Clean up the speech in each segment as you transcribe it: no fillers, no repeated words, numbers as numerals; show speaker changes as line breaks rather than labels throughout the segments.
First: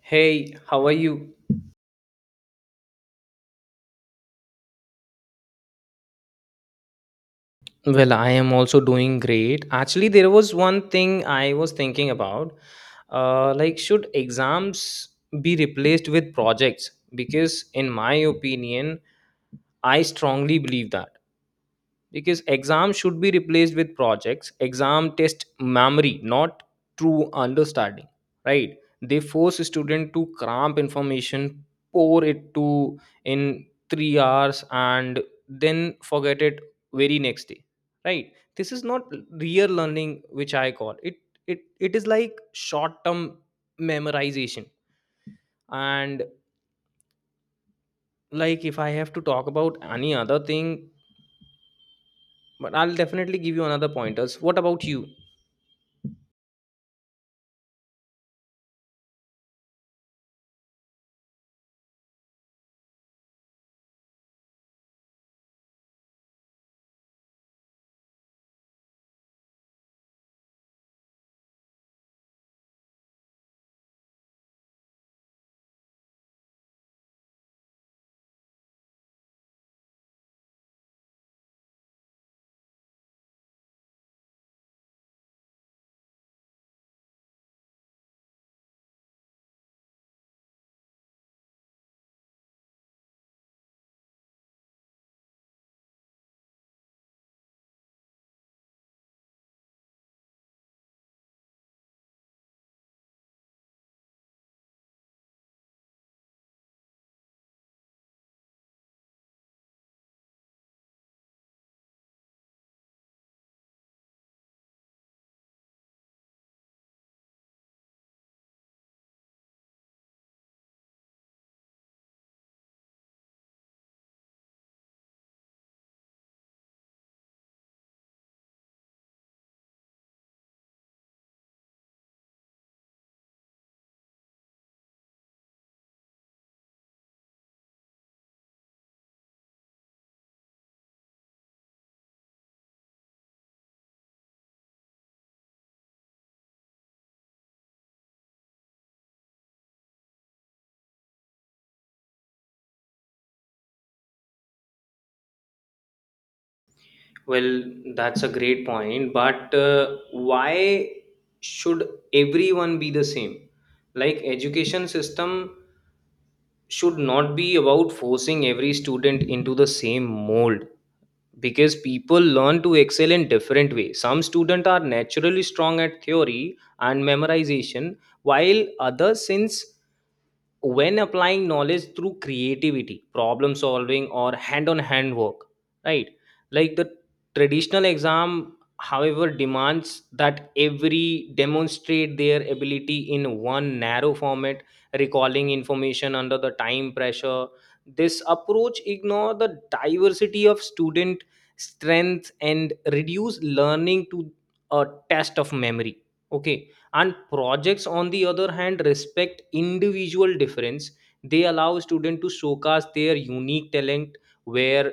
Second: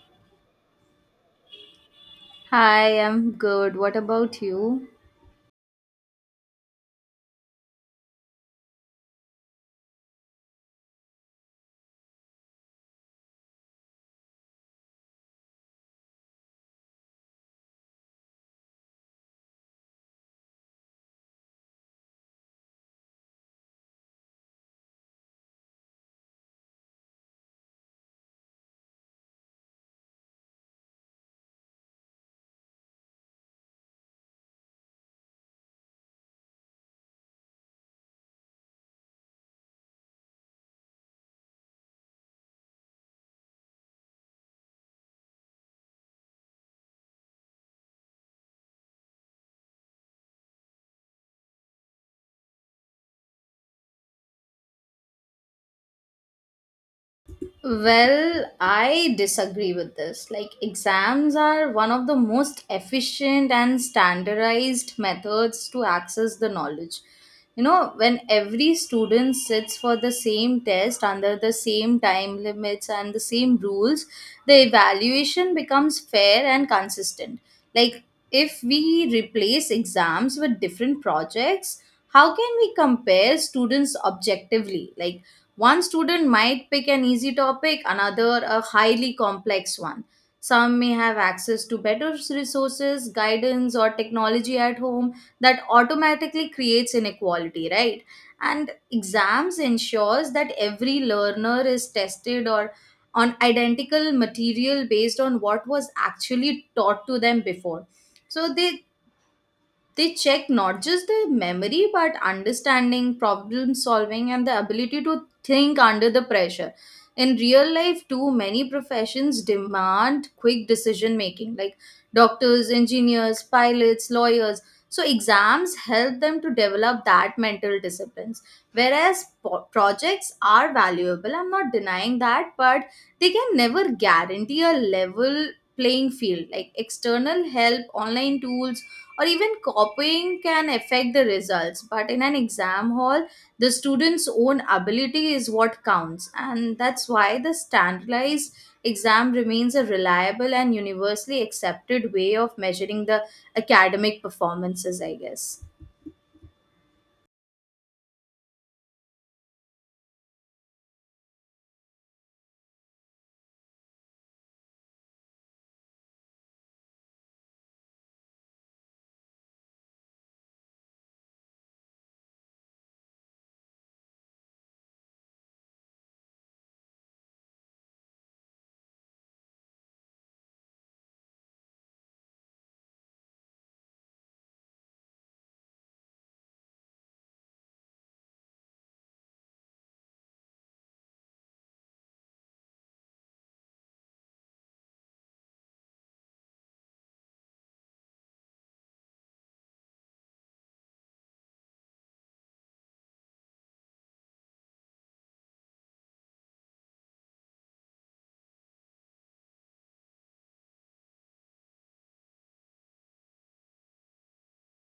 Hey, how are you?
Hi, I'm good. What about you?
Well, I am also doing great. Actually, there was one thing I was thinking about. Like, should exams be replaced with projects? Because, in my opinion, I strongly believe that, because exams should be replaced with projects. Exam test memory, not true understanding, right? They force student to cramp information, pour it to in 3 hours, and then forget it very next day, right? This is not real learning, which I call it. It it is like short term memorization. And, like, if I have to talk about any other thing. But I'll definitely give you another pointers. What about you?
Well, I disagree with this. Like, exams are one of the most efficient and standardized methods to access the knowledge. You know, when every student sits for the same test under the same time limits and the same rules, the evaluation becomes fair and consistent. Like, if we replace exams with different projects, how can we compare students objectively? Like, one student might pick an easy topic, another a highly complex one. Some may have access to better resources, guidance, or technology at home that automatically creates inequality, right? And exams ensures that every learner is tested or on identical material based on what was actually taught to them before, so they check not just the memory but understanding, problem solving, and the ability to think under the pressure. In real life, too many professions demand quick decision making, like doctors, engineers, pilots, lawyers, so exams help them to develop that mental disciplines. Whereas projects are valuable, I'm not denying that, but they can never guarantee a level playing field. Like external help, online tools, or even copying can affect the results. But in an exam hall, the student's own ability is what counts, and that's why the standardized exam remains a reliable and universally accepted way of measuring the academic performances, I guess.
Well, that's a great point, but why should everyone be the same? Like, education system should not be about forcing every student into the same mold, because people learn to excel in different ways. Some students are naturally strong at theory and memorization, while others since when applying knowledge through creativity, problem solving, or hand on hand work, right? Like the traditional exam however demands that every demonstrate their ability in one narrow format, recalling information under the time pressure. This approach ignore the diversity of student strength and reduce learning to a test of memory. Okay. And projects, on the other hand, respect individual difference. They allow students to showcase their unique talent, where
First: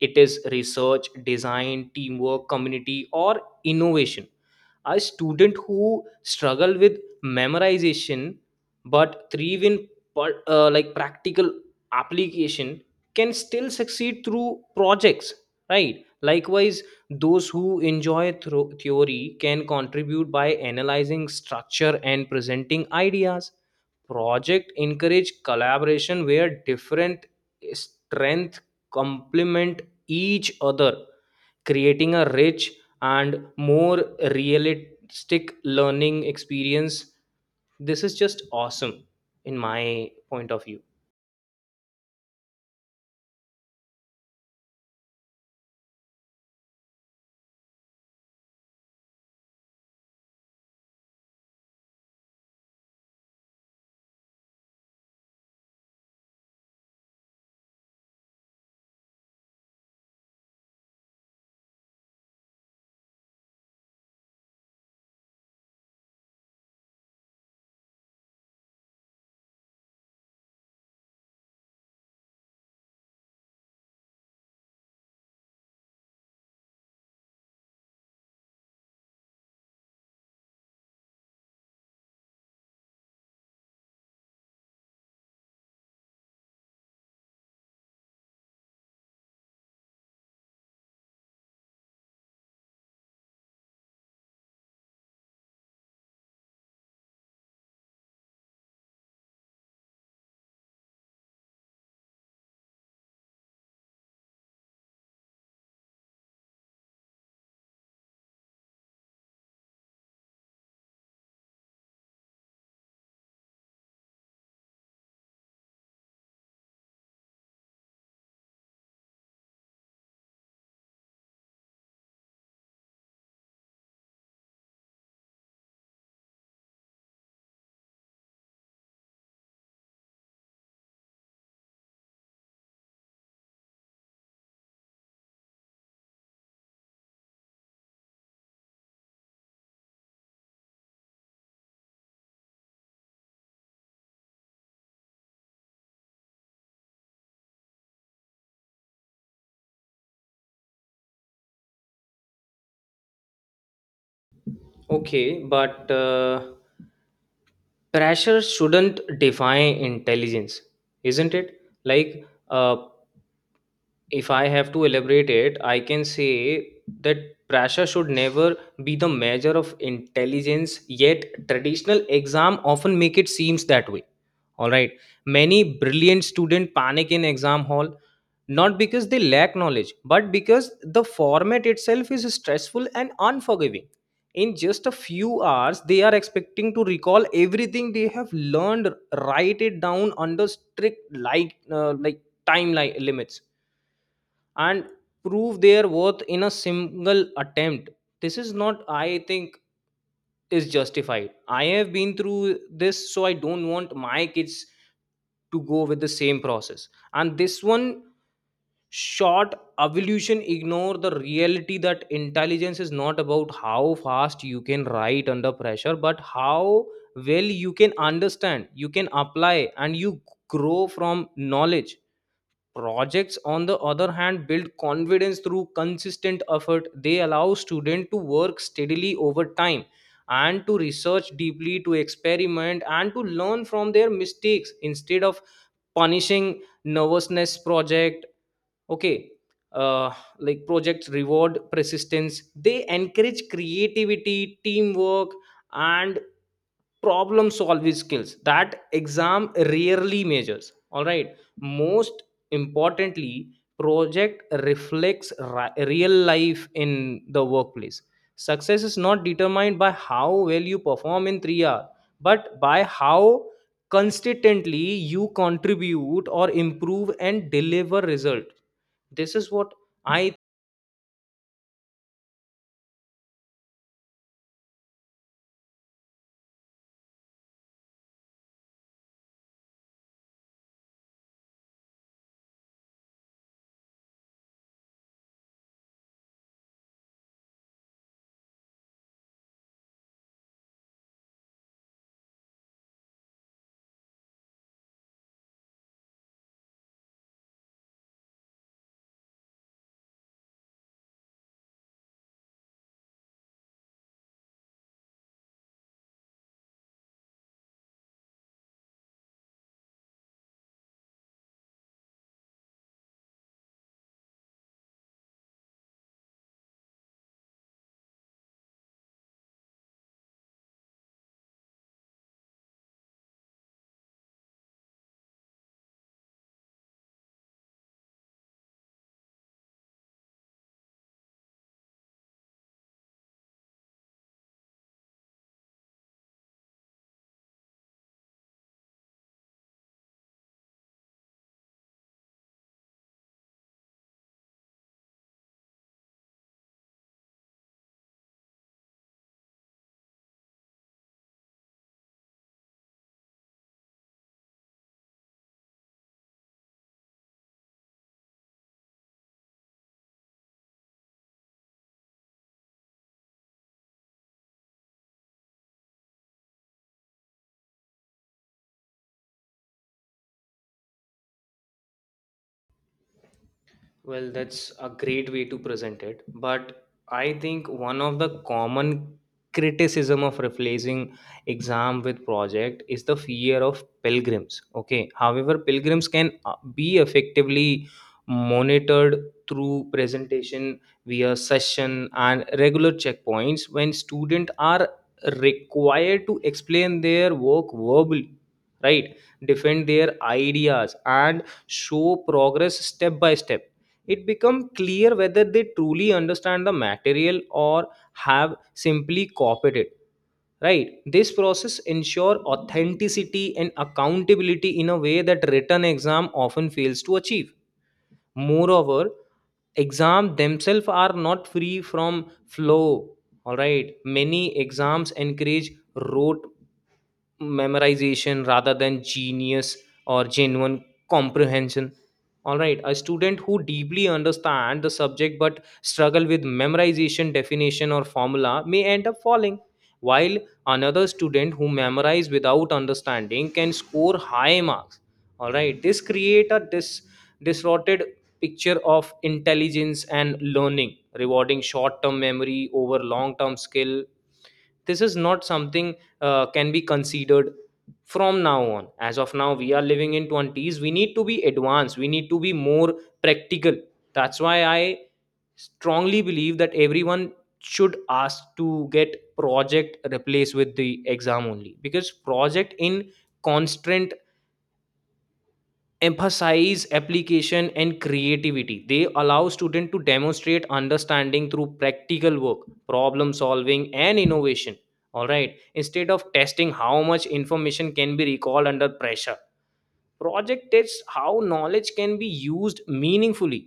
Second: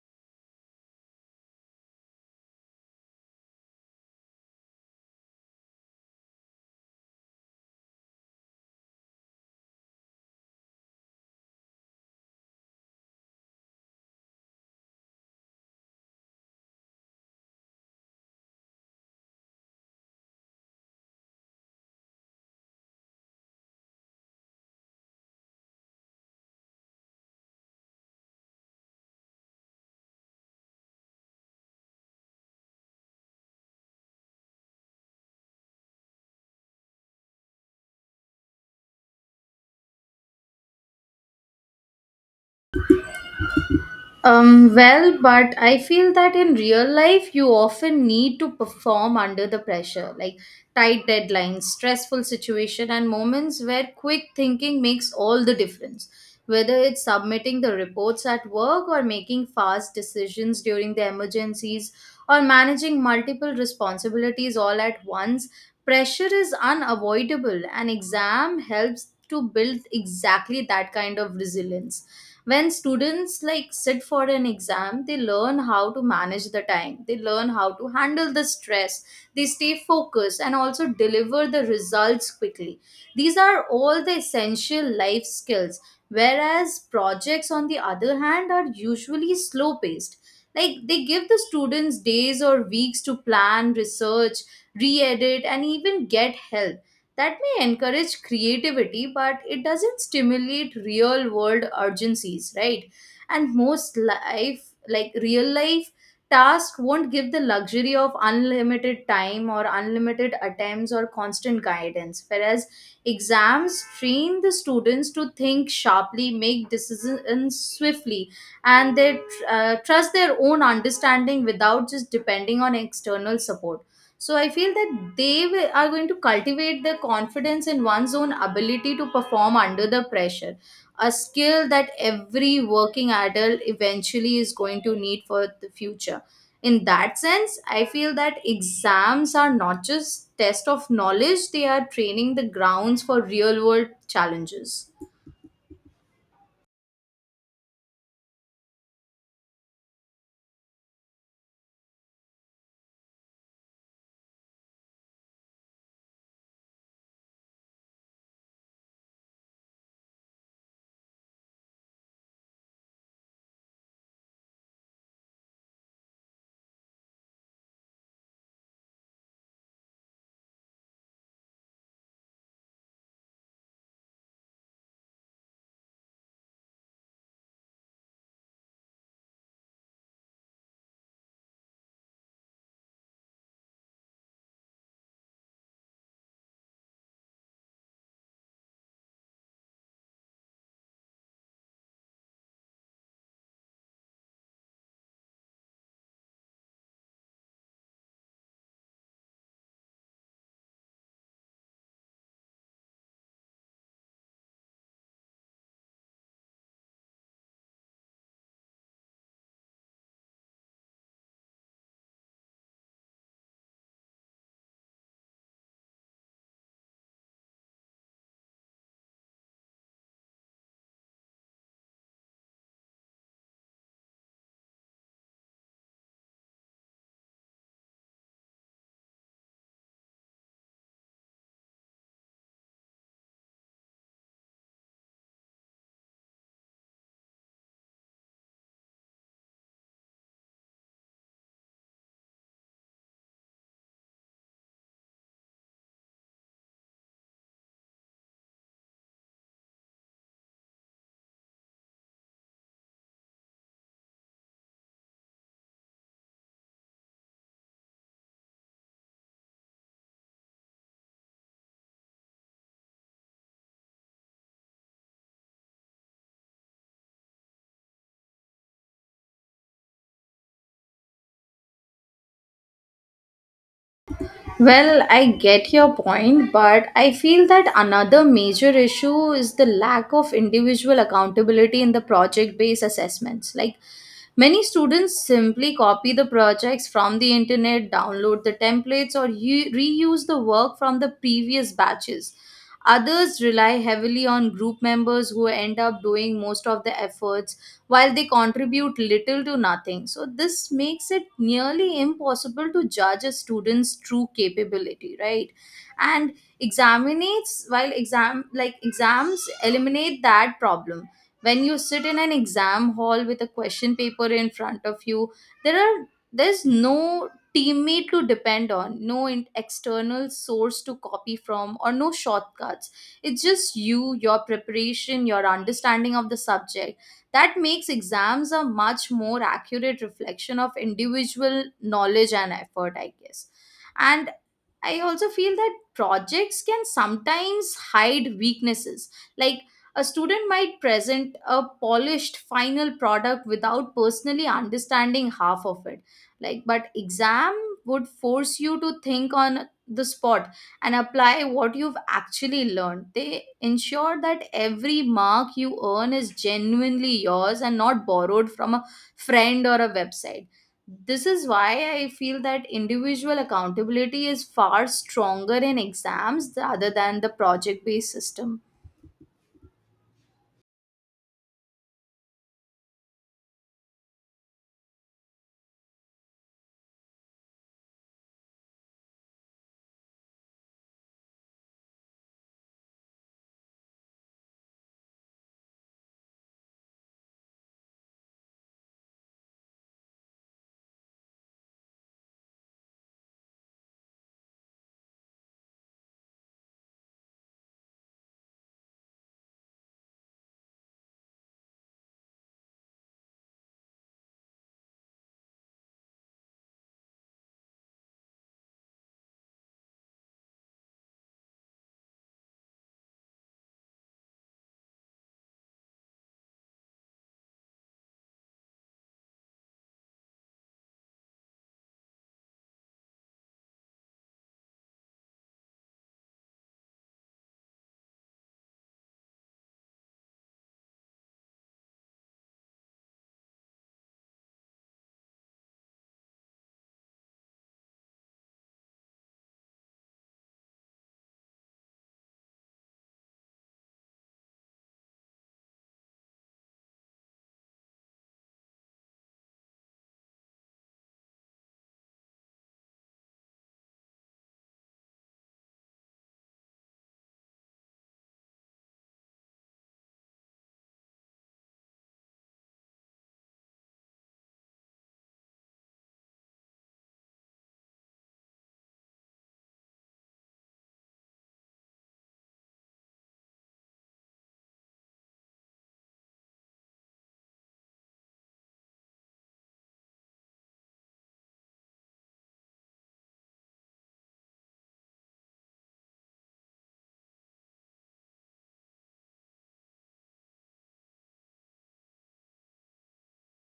it is research, design, teamwork, community, or innovation. A student who struggle with memorization but thrive in like practical application can still succeed through projects, right? Likewise, those who enjoy theory can contribute by analyzing structure and presenting ideas. Project encourage collaboration where different strength complement each other, creating a rich and more realistic learning experience. This is just awesome in my point of view.
Well, but I feel that in real life, you often need to perform under the pressure, like tight deadlines, stressful situation, and moments where quick thinking makes all the difference. Whether it's submitting the reports at work or making fast decisions during the emergencies or managing multiple responsibilities all at once, pressure is unavoidable. And exam helps to build exactly that kind of resilience. When students like sit for an exam, they learn how to manage the time, they learn how to handle the stress, they stay focused and also deliver the results quickly. These are all the essential life skills. Whereas projects, on the other hand, are usually slow paced. Like they give the students days or weeks to plan, research, re-edit, and even get help. That may encourage creativity, but it doesn't stimulate real world urgencies, right? And most life, like real life tasks, won't give the luxury of unlimited time or unlimited attempts or constant guidance. Whereas exams train the students to think sharply, make decisions swiftly, and they trust their own understanding without just depending on external support. So I feel that are going to cultivate their confidence in one's own ability to perform under the pressure, a skill that every working adult eventually is going to need for the future. In that sense, I feel that exams are not just test of knowledge, they are training the grounds for real world challenges.
Okay, but pressure shouldn't define intelligence, isn't it? Like, if I have to elaborate it, I can say that pressure should never be the measure of intelligence. Yet, traditional exam often make it seems that way. All right, many brilliant student panic in exam hall, not because they lack knowledge but because the format itself is stressful and unforgiving. In just a few hours they are expecting to recall everything they have learned, write it down under strict like timeline limits, and prove their worth in a single attempt. This is not, I think, is justified. I have been through this, so I don't want my kids to go with the same process. And this one short evolution ignore the reality that intelligence is not about how fast you can write under pressure but how well you can understand, you can apply, and you grow from knowledge. Projects, on the other hand, build confidence through consistent effort. They allow students to work steadily over time and to research deeply, to experiment, and to learn from their mistakes, instead of punishing nervousness project. Okay. Uh, like projects reward persistence. They encourage creativity, teamwork, and problem solving skills that exam rarely measures. All right. Most importantly, project reflects real life in the workplace. Success is not determined by how well you perform in 3 hours, but by how consistently you contribute or improve and deliver result. This is what I.
Well, I get your point, but I feel that another major issue is the lack of individual accountability in the project based assessments. Like, many students simply copy the projects from the internet, download the templates, or reuse the work from the previous batches. Others rely heavily on group members who end up doing most of the efforts while they contribute little to nothing. So, this makes it nearly impossible to judge a student's true capability, right? And examinates while exam like exams eliminate that problem. When you sit in an exam hall with a question paper in front of you, there are there's no teammate to depend on, no external source to copy from, or no shortcuts. It's just you, your preparation, your understanding of the subject. That makes exams a much more accurate reflection of individual knowledge and effort, I guess. And I also feel that projects can sometimes hide weaknesses. Like a student might present a polished final product without personally understanding half of it. Like, but exam would force you to think on the spot and apply what you've actually learned. They ensure that every mark you earn is genuinely yours and not borrowed from a friend or a website. This is why I feel that individual accountability is far stronger in exams rather than the project based system.
Well, that's a great way to present it. But I think one of the common criticism of replacing exam with project is the fear of pilgrims. Okay. However, pilgrims can be effectively monitored through presentation via session and regular checkpoints when students are required to explain their work verbally, right? Defend their ideas and show progress step by step. It becomes clear whether they truly understand the material or have simply copied it, right? This process ensure authenticity and accountability in a way that written exam often fails to achieve. Moreover, exams themselves are not free from flow. All right, many exams encourage rote memorization rather than genius or genuine comprehension. All right, a student who deeply understand the subject but struggle with memorization definition or formula may end up falling, while another student who memorize without understanding can score high marks. All right, this create a distorted picture of intelligence and learning, rewarding short term memory over long term skill. This is not something can be considered from now on. As of now, we are living in 20s. We need to be advanced, we need to be more practical. That's why I strongly believe that everyone should ask to get project replaced with the exam, only because project in constant emphasize application and creativity. They allow students to demonstrate understanding through practical work, problem solving, and innovation. All right, instead of testing how much information can be recalled under pressure, project tests how knowledge can be used meaningfully.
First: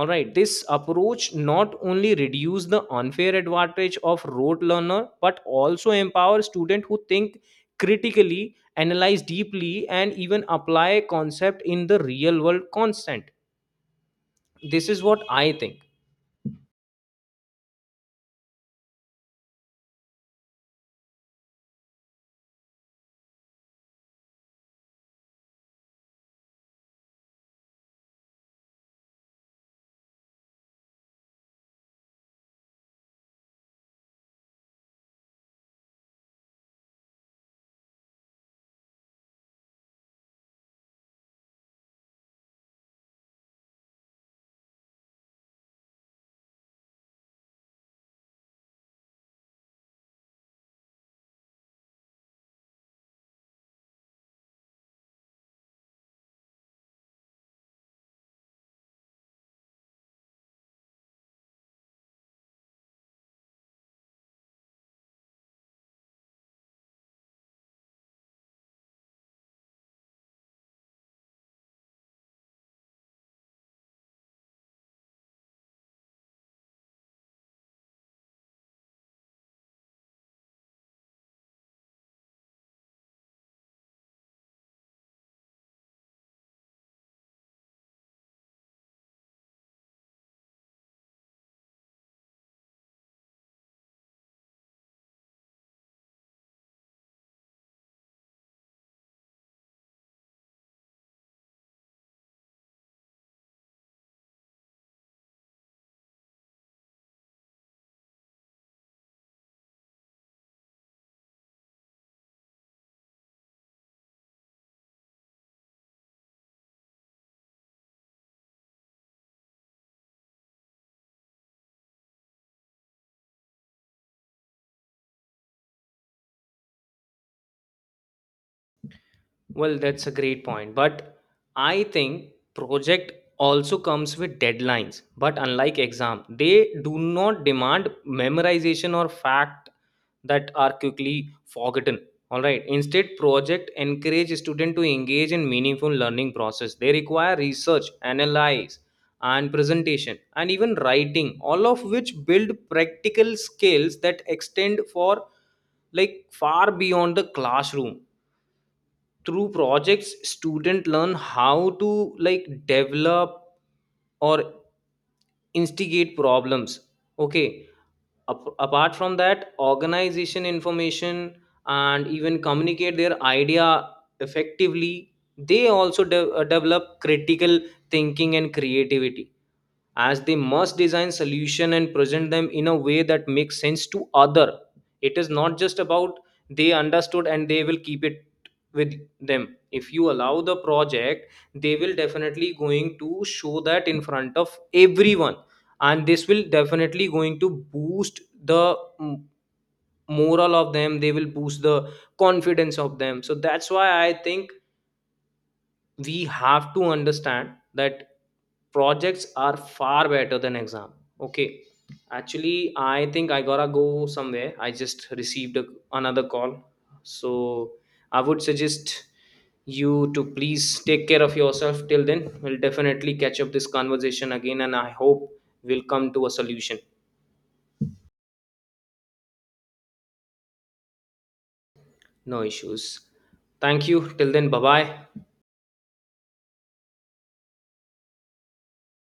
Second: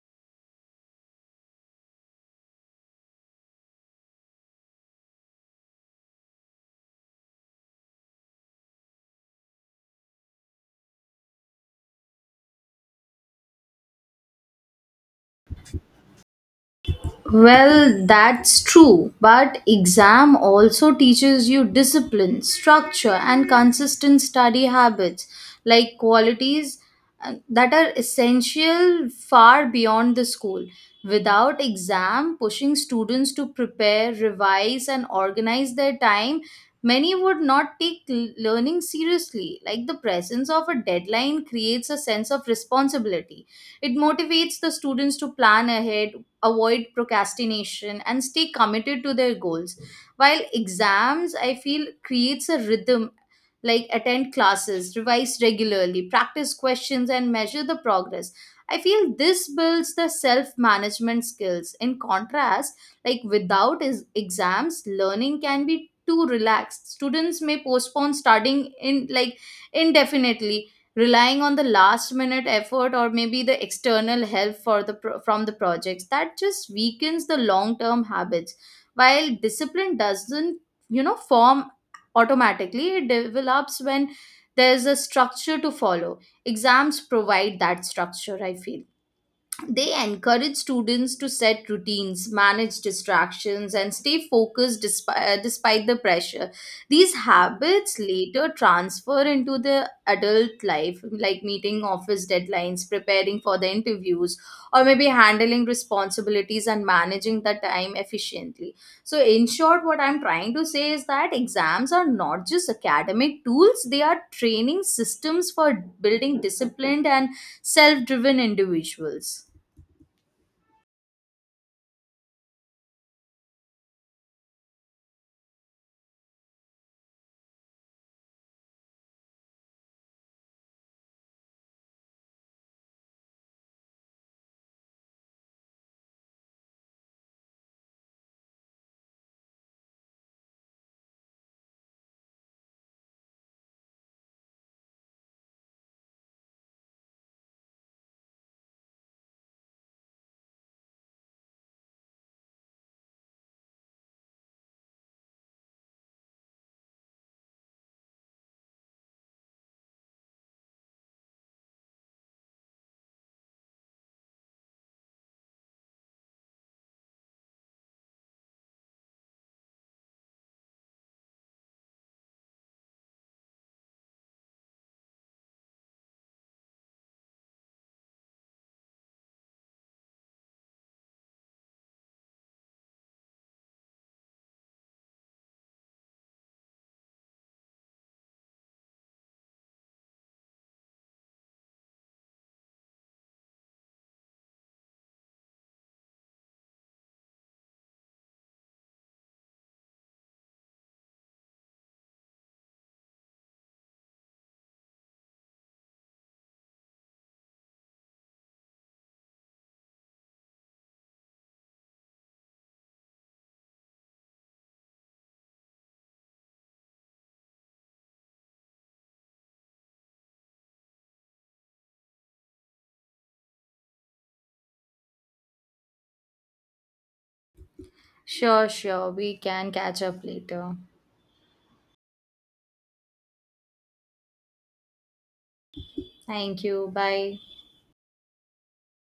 All right, this approach not only reduce the unfair advantage of rote learner but also empower students who think critically, analyze deeply, and even apply concept in the real world constant. This is what I think.
Well, that's true, but exam also teaches you discipline, structure, and consistent study habits, like qualities that are essential far beyond the school. Without exam pushing students to prepare, revise, and organize their time, many would not take learning seriously. Like the presence of a deadline creates a sense of responsibility. It motivates the students to plan ahead, avoid procrastination, and stay committed to their goals. While exams, I feel, creates a rhythm, like attend classes, revise regularly, practice questions, and measure the progress. I feel this builds the self management skills. In contrast, like without exams, learning can be too relaxed. Students may postpone studying in like indefinitely, relying on the last minute effort or maybe the external help for the from the projects. That just weakens the long term habits. While discipline doesn't, you know, form automatically, it develops when there's a structure to follow. Exams provide that structure, I feel. They encourage students to set routines, manage distractions, and stay focused despite the pressure. These habits later transfer into the adult life, like meeting office deadlines, preparing for the interviews, or maybe handling responsibilities and managing the time efficiently. So, in short, what I'm trying to say is that exams are not just academic tools, they are training systems for building disciplined and self driven individuals.
Well, that's a great point. But I think project also comes with deadlines. But unlike exam, they do not demand memorization or fact that are quickly forgotten. All right. Instead, project encourage student to engage in meaningful learning process. They require research, analyze, and presentation, and even writing, all of which build practical skills that extend for like far beyond the classroom. Through projects student learn how to, like, develop or instigate problems. Okay. Apart from that, organization information, and even communicate their idea effectively. They also develop critical thinking and creativity, as they must design solution and present them in a way that makes sense to other. It is not just about they understood and they will keep it with them. If you allow the project, they will definitely going to show that in front of everyone. And this will definitely going to boost the moral of them. They will boost the confidence of them. So that's why I think we have to understand that projects are far better than exam. Okay. Actually, I think I gotta go somewhere. I just received another call. So I would suggest you to please take care of yourself. Till then, we'll definitely catch up this conversation again, and I hope we'll come to a solution.
Sure, sure. We can catch up later.
No issues. Thank you. Till then, bye bye.
Thank you. Bye.